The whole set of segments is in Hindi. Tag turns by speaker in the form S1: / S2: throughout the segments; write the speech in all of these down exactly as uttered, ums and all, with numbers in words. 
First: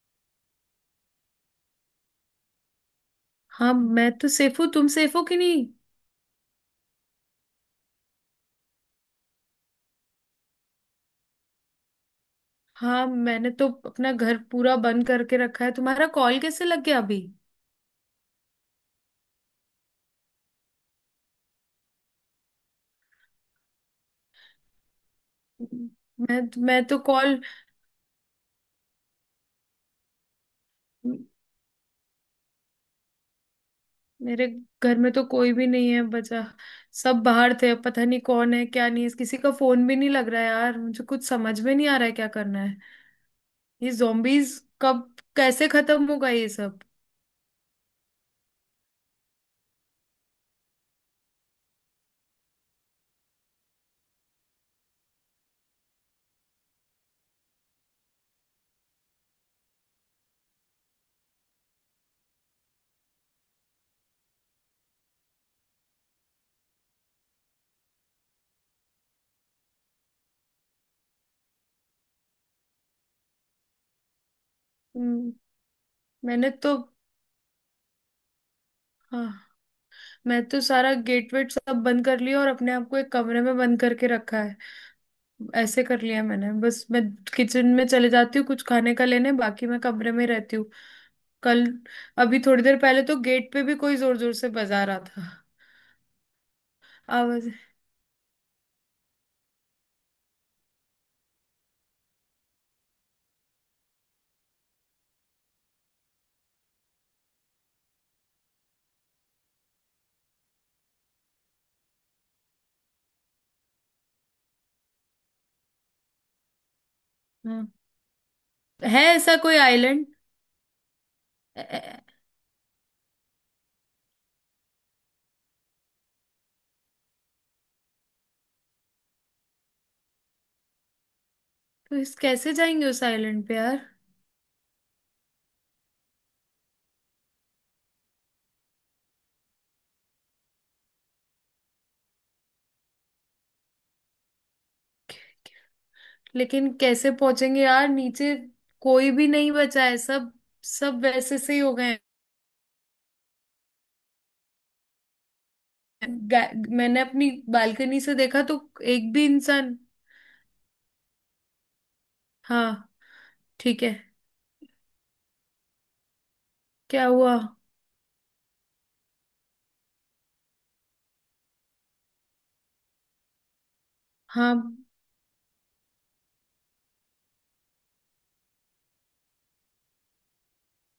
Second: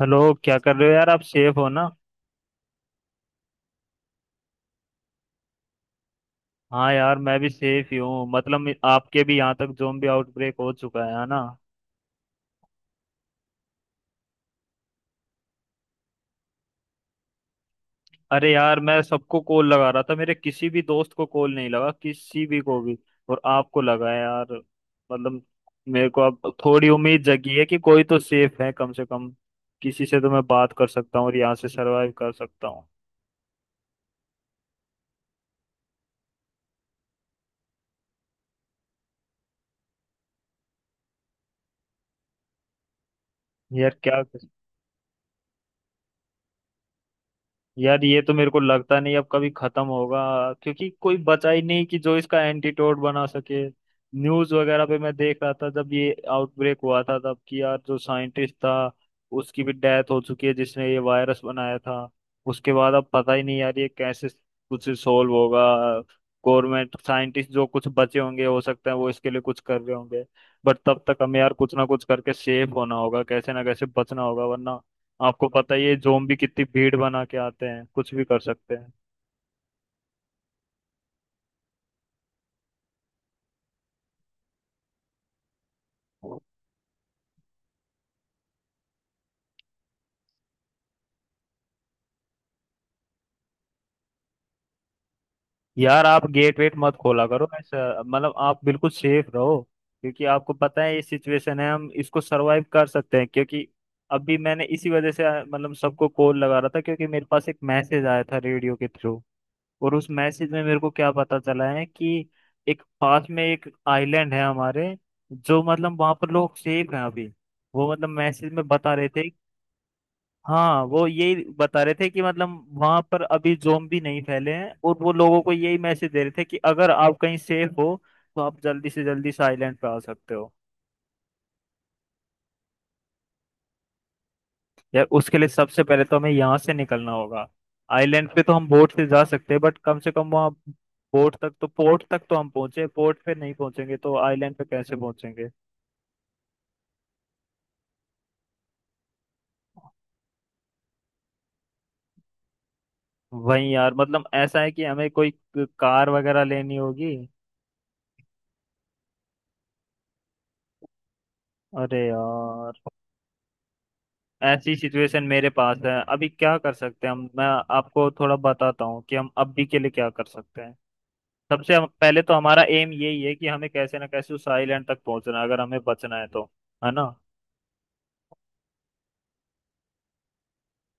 S1: हेलो, क्या कर रहे हो यार। आप सेफ हो ना।
S2: हाँ मैं तो सेफ हूँ। तुम सेफ हो कि नहीं।
S1: हाँ यार, मैं भी सेफ ही हूँ। मतलब मे- आपके भी यहाँ तक ज़ोंबी आउटब्रेक हो चुका है है ना।
S2: हाँ मैंने तो अपना घर पूरा बंद करके रखा है। तुम्हारा कॉल कैसे लग गया अभी।
S1: अरे यार, मैं सबको कॉल लगा रहा था, मेरे किसी भी दोस्त को कॉल नहीं लगा, किसी भी को भी। और आपको लगा है यार। मतलब मेरे को
S2: मैं
S1: अब
S2: मैं
S1: थोड़ी
S2: तो
S1: उम्मीद
S2: कॉल।
S1: जगी है कि कोई तो सेफ है कम से कम। किसी से तो मैं बात कर सकता हूँ और यहाँ से सरवाइव कर सकता हूँ।
S2: मेरे घर में तो कोई भी नहीं है बचा। सब बाहर थे, अब पता नहीं कौन है क्या नहीं है, किसी का फोन भी नहीं लग रहा है यार। मुझे कुछ समझ में नहीं आ रहा है क्या करना है। ये
S1: यार क्या।
S2: zombies कब कैसे खत्म होगा ये सब।
S1: यार ये तो मेरे को लगता नहीं अब कभी खत्म होगा, क्योंकि कोई बचा ही नहीं कि जो इसका एंटीटोड बना सके। न्यूज वगैरह पे मैं देख रहा था जब ये आउटब्रेक हुआ था तब, कि यार जो साइंटिस्ट था उसकी भी डेथ हो चुकी है, जिसने ये वायरस बनाया था। उसके बाद अब पता ही नहीं यार ये कैसे कुछ सोल्व होगा। गवर्नमेंट साइंटिस्ट जो कुछ बचे होंगे, हो सकता है वो इसके लिए कुछ कर रहे होंगे। बट तब तक हमें यार कुछ ना कुछ करके सेफ होना होगा, कैसे ना कैसे बचना होगा वरना।
S2: हम्म,
S1: आपको पता ही है जोम्बी
S2: मैंने
S1: कितनी
S2: तो।
S1: भीड़ बना के आते हैं, कुछ भी कर सकते हैं।
S2: हाँ, मैं तो सारा गेट वेट सब बंद कर लिया और अपने आप को एक कमरे में बंद करके रखा। ऐसे कर लिया मैंने। बस मैं किचन में चले जाती हूँ कुछ खाने का लेने, बाकी मैं कमरे में रहती हूँ। कल, अभी थोड़ी देर पहले तो गेट पे भी कोई जोर जोर से बजा रहा था।
S1: यार, आप गेट वेट मत खोला करो
S2: आवाज।
S1: ऐसा। मतलब आप बिल्कुल सेफ रहो, क्योंकि आपको पता है ये सिचुएशन है। हम इसको सरवाइव कर सकते हैं क्योंकि अभी मैंने इसी वजह से आ, मतलब सबको कॉल लगा रहा था, क्योंकि मेरे पास एक मैसेज आया था रेडियो के थ्रू। और उस मैसेज में मेरे को क्या पता चला है कि एक पास में एक आइलैंड है हमारे, जो मतलब वहां पर लोग सेफ हैं अभी।
S2: हाँ,
S1: वो मतलब मैसेज में बता
S2: है
S1: रहे थे।
S2: ऐसा कोई आइलैंड।
S1: हाँ, वो यही
S2: तो
S1: बता रहे थे कि मतलब वहां पर अभी ज़ोंबी नहीं फैले हैं, और वो लोगों को यही मैसेज दे रहे थे कि अगर आप कहीं सेफ हो तो आप जल्दी से जल्दी से आइलैंड पे आ सकते हो।
S2: इस कैसे जाएंगे उस आइलैंड पे यार।
S1: यार, उसके लिए सबसे पहले तो हमें यहाँ से निकलना होगा। आइलैंड पे तो हम बोट से जा सकते हैं, बट कम से कम वहाँ बोट तक तो, पोर्ट तक तो हम पहुंचे। पोर्ट पे नहीं पहुंचेंगे तो आइलैंड पे कैसे पहुंचेंगे।
S2: लेकिन कैसे पहुंचेंगे यार, नीचे कोई भी नहीं बचा है। सब सब वैसे से ही हो गए हैं।
S1: वही यार, मतलब ऐसा है कि हमें कोई कार वगैरह
S2: गा-
S1: लेनी
S2: मैंने
S1: होगी।
S2: अपनी बालकनी से देखा तो एक भी इंसान।
S1: अरे यार,
S2: हाँ, ठीक है।
S1: ऐसी सिचुएशन मेरे पास है अभी। क्या कर सकते
S2: क्या
S1: हैं हम।
S2: हुआ।
S1: मैं आपको थोड़ा बताता हूँ कि हम अभी के लिए क्या कर सकते हैं। सबसे हम- पहले तो हमारा एम यही है कि हमें कैसे ना कैसे उस
S2: हाँ
S1: आइलैंड तक पहुंचना है, अगर हमें बचना है तो। है ना।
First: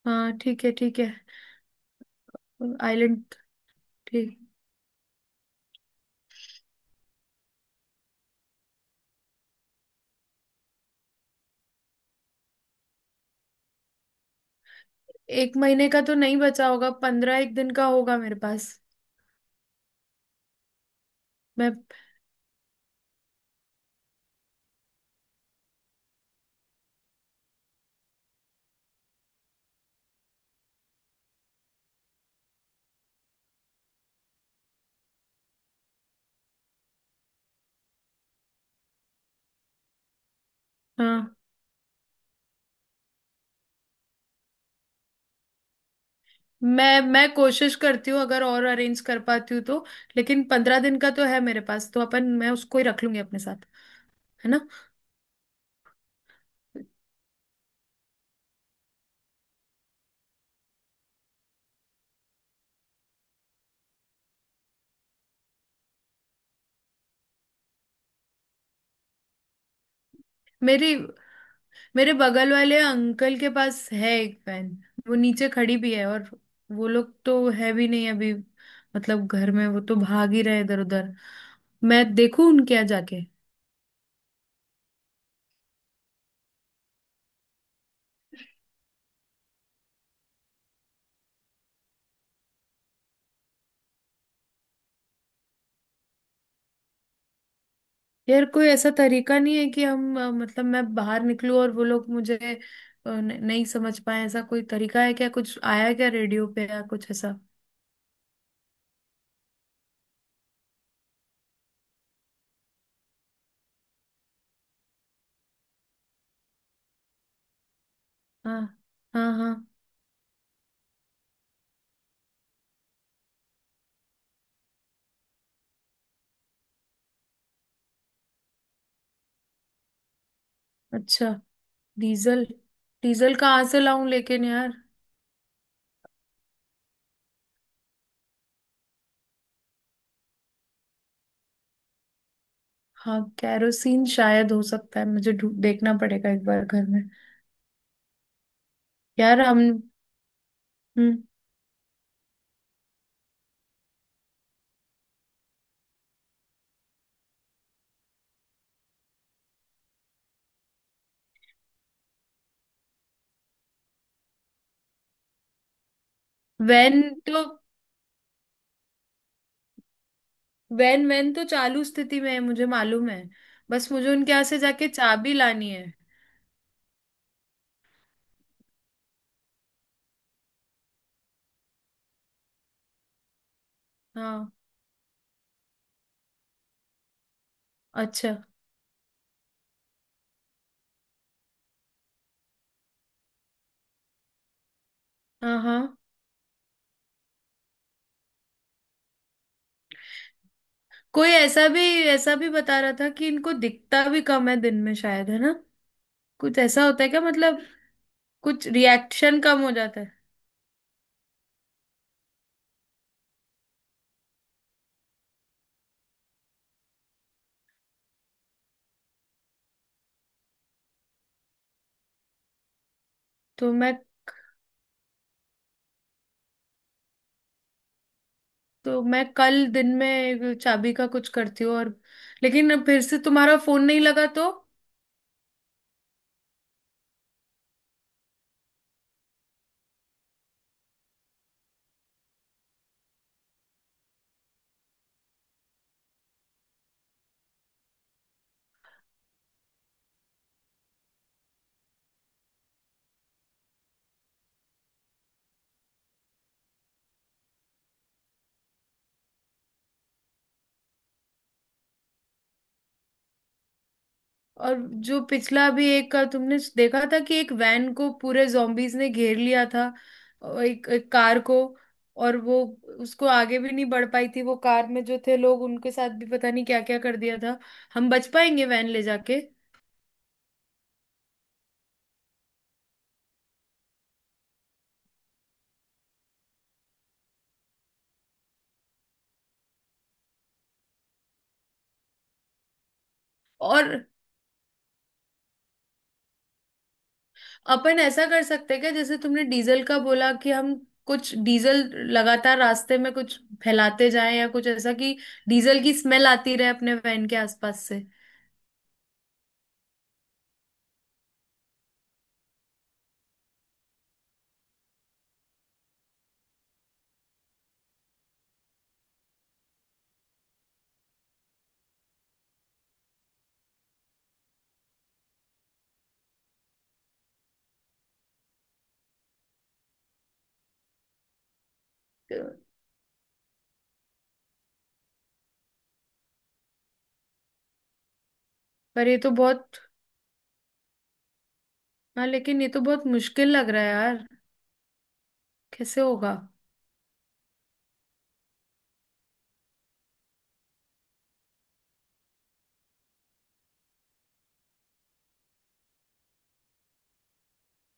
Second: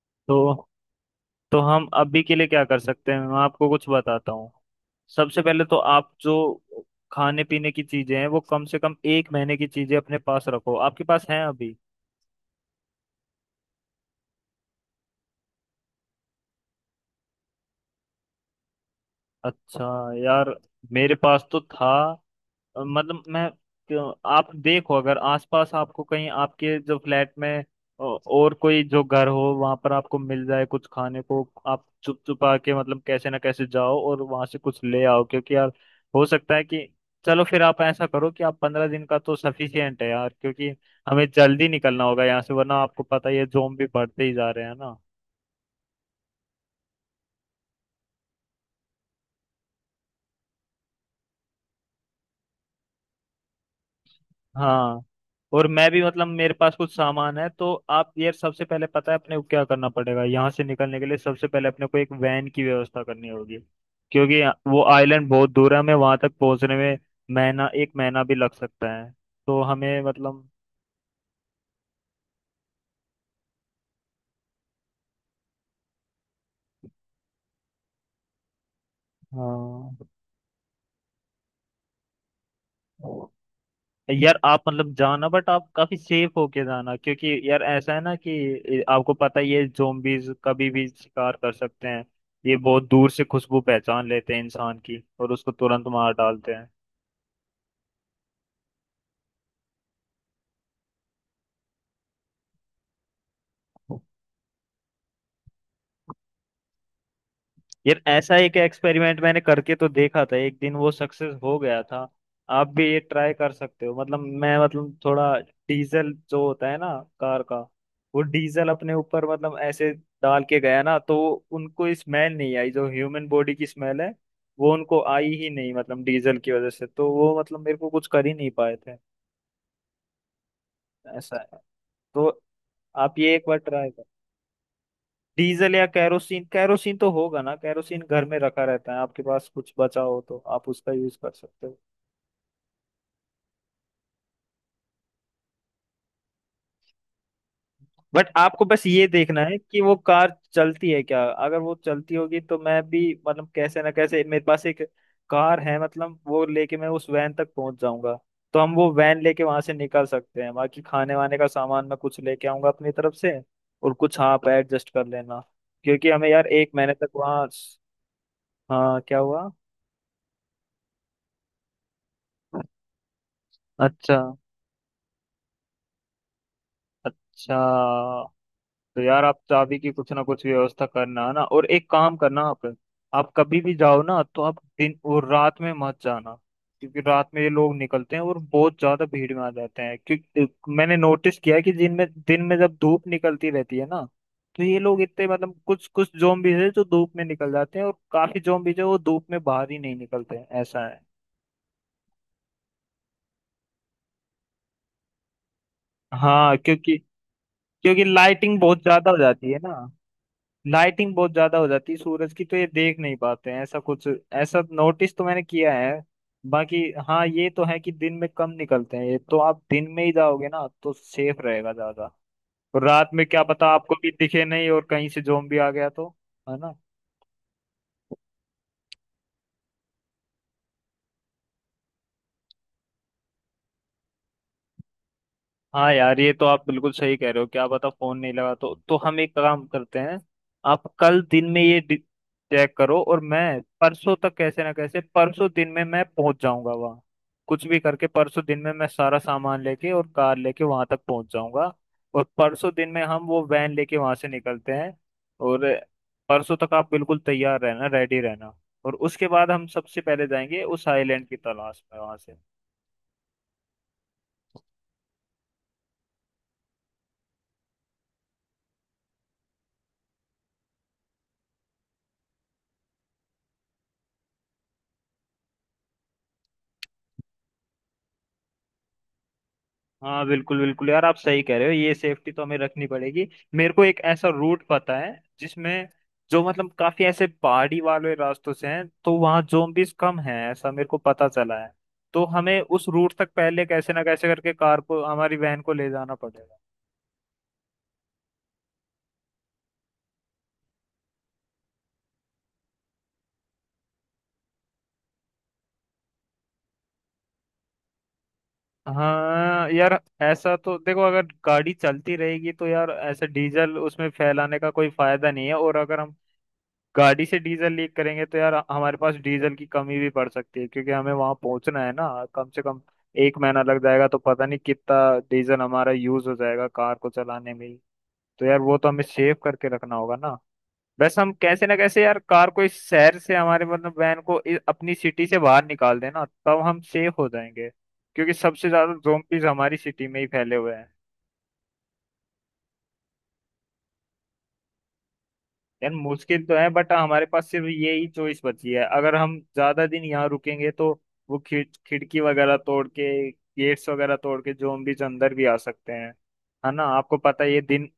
S2: हाँ, ठीक
S1: तो
S2: है ठीक है।
S1: तो हम अभी के लिए क्या कर सकते हैं
S2: आइलैंड।
S1: मैं आपको कुछ बताता
S2: ठीक।
S1: हूँ। सबसे पहले तो आप जो खाने पीने की चीजें हैं वो कम से कम एक महीने की चीजें अपने पास रखो। आपके पास हैं अभी।
S2: एक महीने का तो नहीं बचा होगा, पंद्रह एक दिन का होगा मेरे पास।
S1: अच्छा। यार मेरे पास तो
S2: मैं।
S1: था। मतलब मैं, क्यों- आप देखो अगर आसपास आपको कहीं आपके जो फ्लैट में अ, और कोई जो घर हो, वहां पर आपको मिल जाए कुछ खाने को, आप चुप चुपा के मतलब कैसे ना कैसे जाओ और वहां से कुछ ले आओ, क्योंकि यार हो सकता है कि, चलो फिर आप ऐसा करो कि आप पंद्रह दिन का तो सफिशियंट है यार, क्योंकि हमें
S2: हाँ,
S1: जल्दी निकलना होगा यहाँ से वरना आपको पता ही है जोम्बी बढ़ते ही जा रहे हैं ना।
S2: मैं मैं कोशिश करती हूँ, अगर और अरेंज कर पाती हूँ तो। लेकिन पंद्रह दिन का तो है मेरे पास, तो अपन मैं उसको ही रख लूंगी अपने साथ। है ना।
S1: हाँ। और मैं भी, मतलब मेरे पास कुछ सामान है। तो आप ये सबसे पहले पता है अपने को क्या करना पड़ेगा यहाँ से निकलने के लिए। सबसे पहले अपने को एक वैन की व्यवस्था करनी होगी, क्योंकि वो आइलैंड बहुत दूर है। हमें वहां तक पहुंचने में महीना, एक महीना भी लग सकता है। तो हमें मतलब,
S2: मेरी, मेरे बगल वाले अंकल के पास है एक वैन। वो नीचे खड़ी भी है, और वो लोग तो है भी नहीं अभी, मतलब घर में। वो
S1: हाँ
S2: तो भाग ही रहे इधर उधर। मैं देखूं उनके यहाँ जाके।
S1: यार आप मतलब जाना, बट आप काफी सेफ होके जाना, क्योंकि यार ऐसा है ना कि आपको पता है ये जोम्बीज कभी भी शिकार कर सकते हैं। ये बहुत दूर से खुशबू पहचान लेते हैं इंसान की और उसको तुरंत मार डालते
S2: यार, कोई ऐसा तरीका नहीं है कि हम अ, मतलब मैं बाहर निकलूं और वो लोग मुझे अ, न- नहीं समझ
S1: हैं।
S2: पाए। ऐसा कोई तरीका है क्या, कुछ आया क्या रेडियो पे या कुछ ऐसा।
S1: यार, ऐसा एक एक्सपेरिमेंट मैंने करके तो देखा था, एक दिन वो सक्सेस हो गया था। आप भी ये ट्राई कर सकते हो। मतलब मैं, मतलब थोड़ा डीजल जो होता है ना कार का, वो
S2: हाँ
S1: डीजल अपने ऊपर
S2: हाँ। हाँ,
S1: मतलब ऐसे डाल के गया ना, तो उनको स्मेल नहीं आई जो ह्यूमन बॉडी की स्मेल है, वो उनको आई ही नहीं। मतलब डीजल की वजह से तो वो मतलब मेरे को कुछ कर ही नहीं पाए थे।
S2: अच्छा।
S1: ऐसा है। तो
S2: डीजल।
S1: आप ये
S2: डीजल
S1: एक बार
S2: कहाँ से
S1: ट्राई।
S2: लाऊं लेकिन यार।
S1: डीजल या कैरोसिन कैरोसिन तो होगा ना, कैरोसिन घर में रखा रहता है, आपके पास कुछ बचा हो तो आप उसका यूज कर सकते हो।
S2: हाँ, कैरोसिन शायद हो सकता है, मुझे ढू- देखना पड़ेगा एक बार घर में।
S1: बट आपको बस ये देखना
S2: यार
S1: है
S2: हम।
S1: कि वो कार चलती है
S2: हम्म
S1: क्या। अगर वो चलती होगी तो मैं भी मतलब कैसे ना कैसे, मेरे पास एक कार है, मतलब वो लेके मैं उस वैन तक पहुंच जाऊंगा। तो हम वो वैन लेके वहां से निकल सकते हैं। बाकी खाने वाने का सामान मैं कुछ लेके आऊंगा अपनी तरफ से, और कुछ हाँ आप एडजस्ट कर लेना, क्योंकि हमें यार एक महीने
S2: वैन,
S1: तक
S2: तो
S1: वहाँ। हाँ क्या हुआ।
S2: वैन वैन तो चालू स्थिति में है मुझे मालूम है। बस मुझे
S1: अच्छा।
S2: उनके यहाँ से जाके चाबी लानी है।
S1: अच्छा, तो यार आप चाबी की कुछ ना कुछ व्यवस्था करना है ना। और एक काम करना आप आप कभी भी जाओ ना तो
S2: हाँ।
S1: आप दिन और रात में मत जाना, क्योंकि रात में ये लोग निकलते हैं
S2: अच्छा।
S1: और बहुत ज्यादा भीड़ में आ जाते हैं। क्योंकि मैंने नोटिस किया है कि दिन में दिन में जब धूप निकलती रहती है ना, तो ये लोग इतने
S2: हाँ
S1: मतलब
S2: हाँ,
S1: कुछ कुछ जोम्बीज है जो धूप में निकल जाते हैं, और काफी जोम्बीज है वो धूप में बाहर ही नहीं निकलते हैं। ऐसा है।
S2: कोई ऐसा भी, ऐसा भी बता रहा था कि इनको दिखता भी कम है दिन में शायद, है ना।
S1: हाँ,
S2: कुछ ऐसा
S1: क्योंकि
S2: होता है क्या मतलब,
S1: क्योंकि लाइटिंग
S2: कुछ
S1: बहुत ज्यादा हो
S2: रिएक्शन
S1: जाती है
S2: कम
S1: ना।
S2: हो जाता है।
S1: लाइटिंग बहुत ज्यादा हो जाती है सूरज की, तो ये देख नहीं पाते हैं ऐसा कुछ। ऐसा नोटिस तो मैंने किया है बाकी। हाँ ये तो है कि दिन में कम निकलते हैं, ये तो आप दिन में ही जाओगे ना तो सेफ रहेगा ज्यादा। और रात में क्या पता
S2: तो
S1: आपको
S2: मैं,
S1: भी दिखे नहीं, और कहीं से जोम्बी आ गया तो। है ना।
S2: तो मैं कल दिन में चाबी का कुछ करती हूँ। और लेकिन अब फिर से तुम्हारा फोन नहीं लगा तो।
S1: हाँ यार, ये तो आप बिल्कुल सही कह रहे हो। क्या पता फोन नहीं लगा तो तो हम एक काम करते हैं, आप कल दिन में ये चेक करो, और मैं परसों तक कैसे ना कैसे परसों दिन में मैं पहुंच जाऊंगा वहाँ। कुछ भी करके परसों दिन में मैं सारा सामान लेके और कार लेके वहां तक पहुंच जाऊंगा। और परसों दिन में हम वो वैन लेके वहां से निकलते हैं। और परसों तक आप बिल्कुल तैयार रहना, रेडी रहना। और उसके बाद हम सबसे पहले जाएंगे उस आइलैंड की तलाश में वहां से।
S2: और जो पिछला भी एक का तुमने देखा था कि एक वैन को पूरे zombies ने घेर लिया था और एक, एक कार को, और वो उसको आगे भी नहीं बढ़ पाई थी वो कार, में जो थे लोग उनके साथ भी पता नहीं क्या क्या कर दिया था। हम बच पाएंगे वैन ले जाके।
S1: हाँ बिल्कुल बिल्कुल यार आप सही कह रहे हो, ये सेफ्टी तो हमें रखनी पड़ेगी। मेरे को एक ऐसा रूट पता है जिसमें, जो मतलब काफी ऐसे पहाड़ी वाले रास्तों से हैं, तो वहाँ जोम्बिस कम हैं ऐसा मेरे को पता चला है। तो हमें उस रूट तक पहले
S2: और
S1: कैसे ना कैसे करके कार को, हमारी वैन को ले जाना पड़ेगा।
S2: अपन ऐसा कर सकते हैं क्या, जैसे तुमने डीजल का बोला, कि हम कुछ डीजल लगातार रास्ते में कुछ फैलाते जाएं, या कुछ ऐसा कि डीजल की स्मेल आती रहे अपने वैन के आसपास से।
S1: हाँ यार, ऐसा तो देखो, अगर गाड़ी चलती रहेगी तो यार ऐसे डीजल उसमें फैलाने का कोई फायदा नहीं है। और अगर हम गाड़ी से डीजल लीक करेंगे तो यार हमारे पास डीजल की कमी भी पड़ सकती है, क्योंकि हमें वहां पहुंचना है ना। कम से कम एक महीना लग जाएगा, तो पता नहीं कितना डीजल हमारा यूज हो जाएगा कार को चलाने में ही। तो यार, वो तो हमें सेव करके रखना होगा ना। बस हम कैसे ना कैसे यार कार को इस शहर से, हमारे मतलब वैन को इ- अपनी सिटी से बाहर निकाल देना, तब हम सेफ हो जाएंगे, क्योंकि सबसे ज्यादा
S2: पर ये तो
S1: जोम्बीज
S2: बहुत,
S1: हमारी सिटी में ही फैले हुए हैं।
S2: हाँ लेकिन ये तो बहुत मुश्किल लग रहा है यार।
S1: यार
S2: कैसे होगा।
S1: मुश्किल तो है, बट हमारे पास सिर्फ यही चॉइस बची है। अगर हम ज्यादा दिन यहाँ रुकेंगे तो वो खिड़ खिड़की वगैरह तोड़ के, गेट्स वगैरह तोड़ के zombies अंदर भी आ सकते हैं। है ना, आपको पता है ये दिन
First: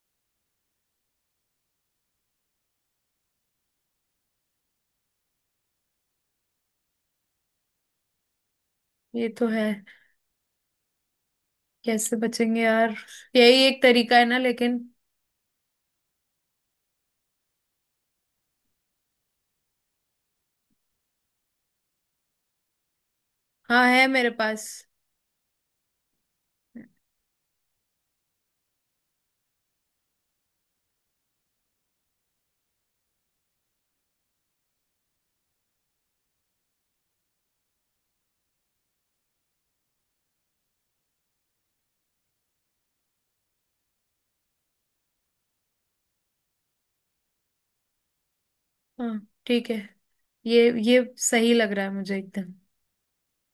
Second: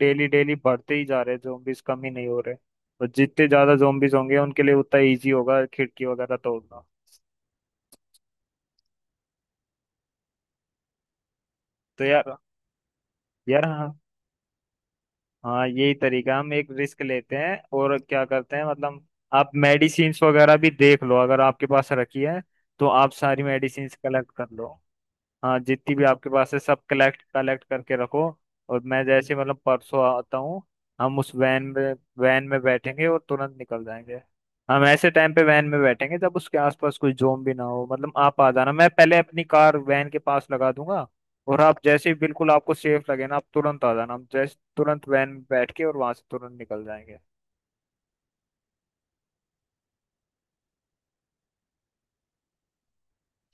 S1: डेली डेली बढ़ते ही जा रहे हैं, zombies कम ही नहीं हो रहे। और जितने ज्यादा zombies होंगे उनके लिए उतना इजी होगा खिड़की वगैरह तोड़ना।
S2: ये तो है।
S1: तो
S2: कैसे
S1: यार,
S2: बचेंगे यार। यही
S1: यार
S2: एक
S1: हाँ,
S2: तरीका है ना, लेकिन।
S1: हाँ यही तरीका। हम एक रिस्क लेते हैं और क्या करते हैं मतलब। आप मेडिसिन्स वगैरह भी देख लो, अगर आपके पास रखी है तो आप सारी
S2: हाँ,
S1: मेडिसिन्स
S2: है
S1: कलेक्ट
S2: मेरे
S1: कर लो।
S2: पास।
S1: हाँ, जितनी भी आपके पास है सब कलेक्ट कलेक्ट करके रखो। और मैं जैसे मतलब परसों आता हूँ, हम उस वैन में वैन में बैठेंगे और तुरंत निकल जाएंगे। हम ऐसे टाइम पे वैन में बैठेंगे जब उसके आसपास कोई जोम भी ना हो। मतलब आप आ जाना, मैं पहले अपनी कार वैन के पास लगा दूंगा, और आप जैसे ही बिल्कुल आपको सेफ लगे ना आप तुरंत आ जाना, हम जैसे तुरंत वैन में बैठ के और वहां से तुरंत निकल जाएंगे।
S2: हाँ ठीक है, ये ये सही लग रहा है मुझे एकदम।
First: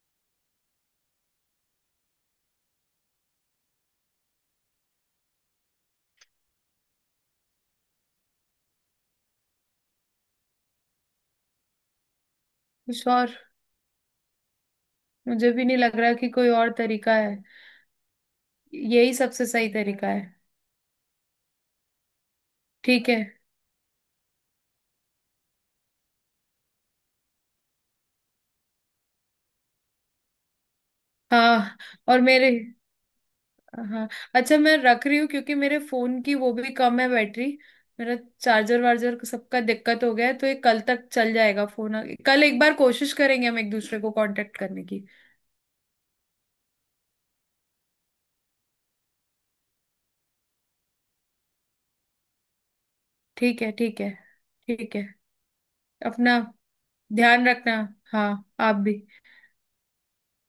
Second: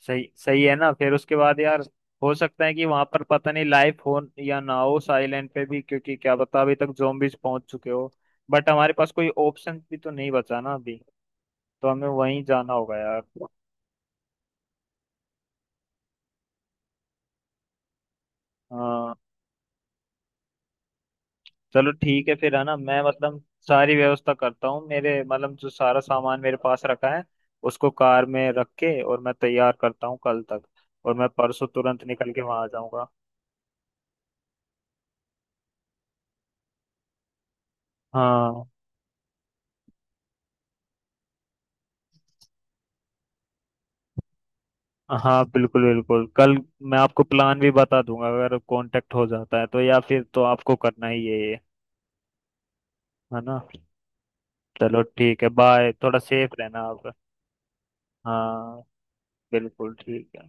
S1: सही, सही है ना। फिर उसके बाद यार हो सकता है कि वहां पर पता नहीं लाइफ हो या ना हो साइलेंट पे भी, क्योंकि क्या पता अभी तक zombies पहुंच चुके हो। बट हमारे पास कोई ऑप्शन भी तो नहीं बचा ना अभी, तो हमें वहीं जाना होगा
S2: कुछ
S1: यार।
S2: और, मुझे भी नहीं लग रहा कि कोई और तरीका है।
S1: हाँ।
S2: यही सबसे सही तरीका है।
S1: चलो ठीक है फिर, है ना। मैं
S2: ठीक है।
S1: मतलब सारी व्यवस्था करता हूँ, मेरे मतलब जो सारा सामान मेरे पास रखा है उसको कार में रख के, और मैं तैयार करता हूँ कल तक। और मैं परसों
S2: हाँ,
S1: तुरंत
S2: और
S1: निकल के
S2: मेरे।
S1: वहां आ जाऊंगा।
S2: हाँ, अच्छा मैं रख रही हूँ क्योंकि मेरे फोन की वो भी कम है बैटरी। मेरा
S1: हाँ।
S2: चार्जर वार्जर सबका दिक्कत हो गया है, तो ये कल तक चल जाएगा फोन। कल एक बार कोशिश करेंगे हम एक दूसरे को कांटेक्ट करने की।
S1: हाँ बिल्कुल बिल्कुल, कल मैं आपको प्लान भी बता दूंगा अगर कांटेक्ट हो जाता है तो, या फिर तो आपको करना ही है ये। है ना।
S2: ठीक है ठीक है। ठीक
S1: चलो
S2: है।
S1: ठीक है, बाय। थोड़ा
S2: अपना
S1: सेफ रहना आप।
S2: ध्यान रखना। हाँ, आप
S1: हाँ,
S2: भी।
S1: बिल्कुल ठीक है।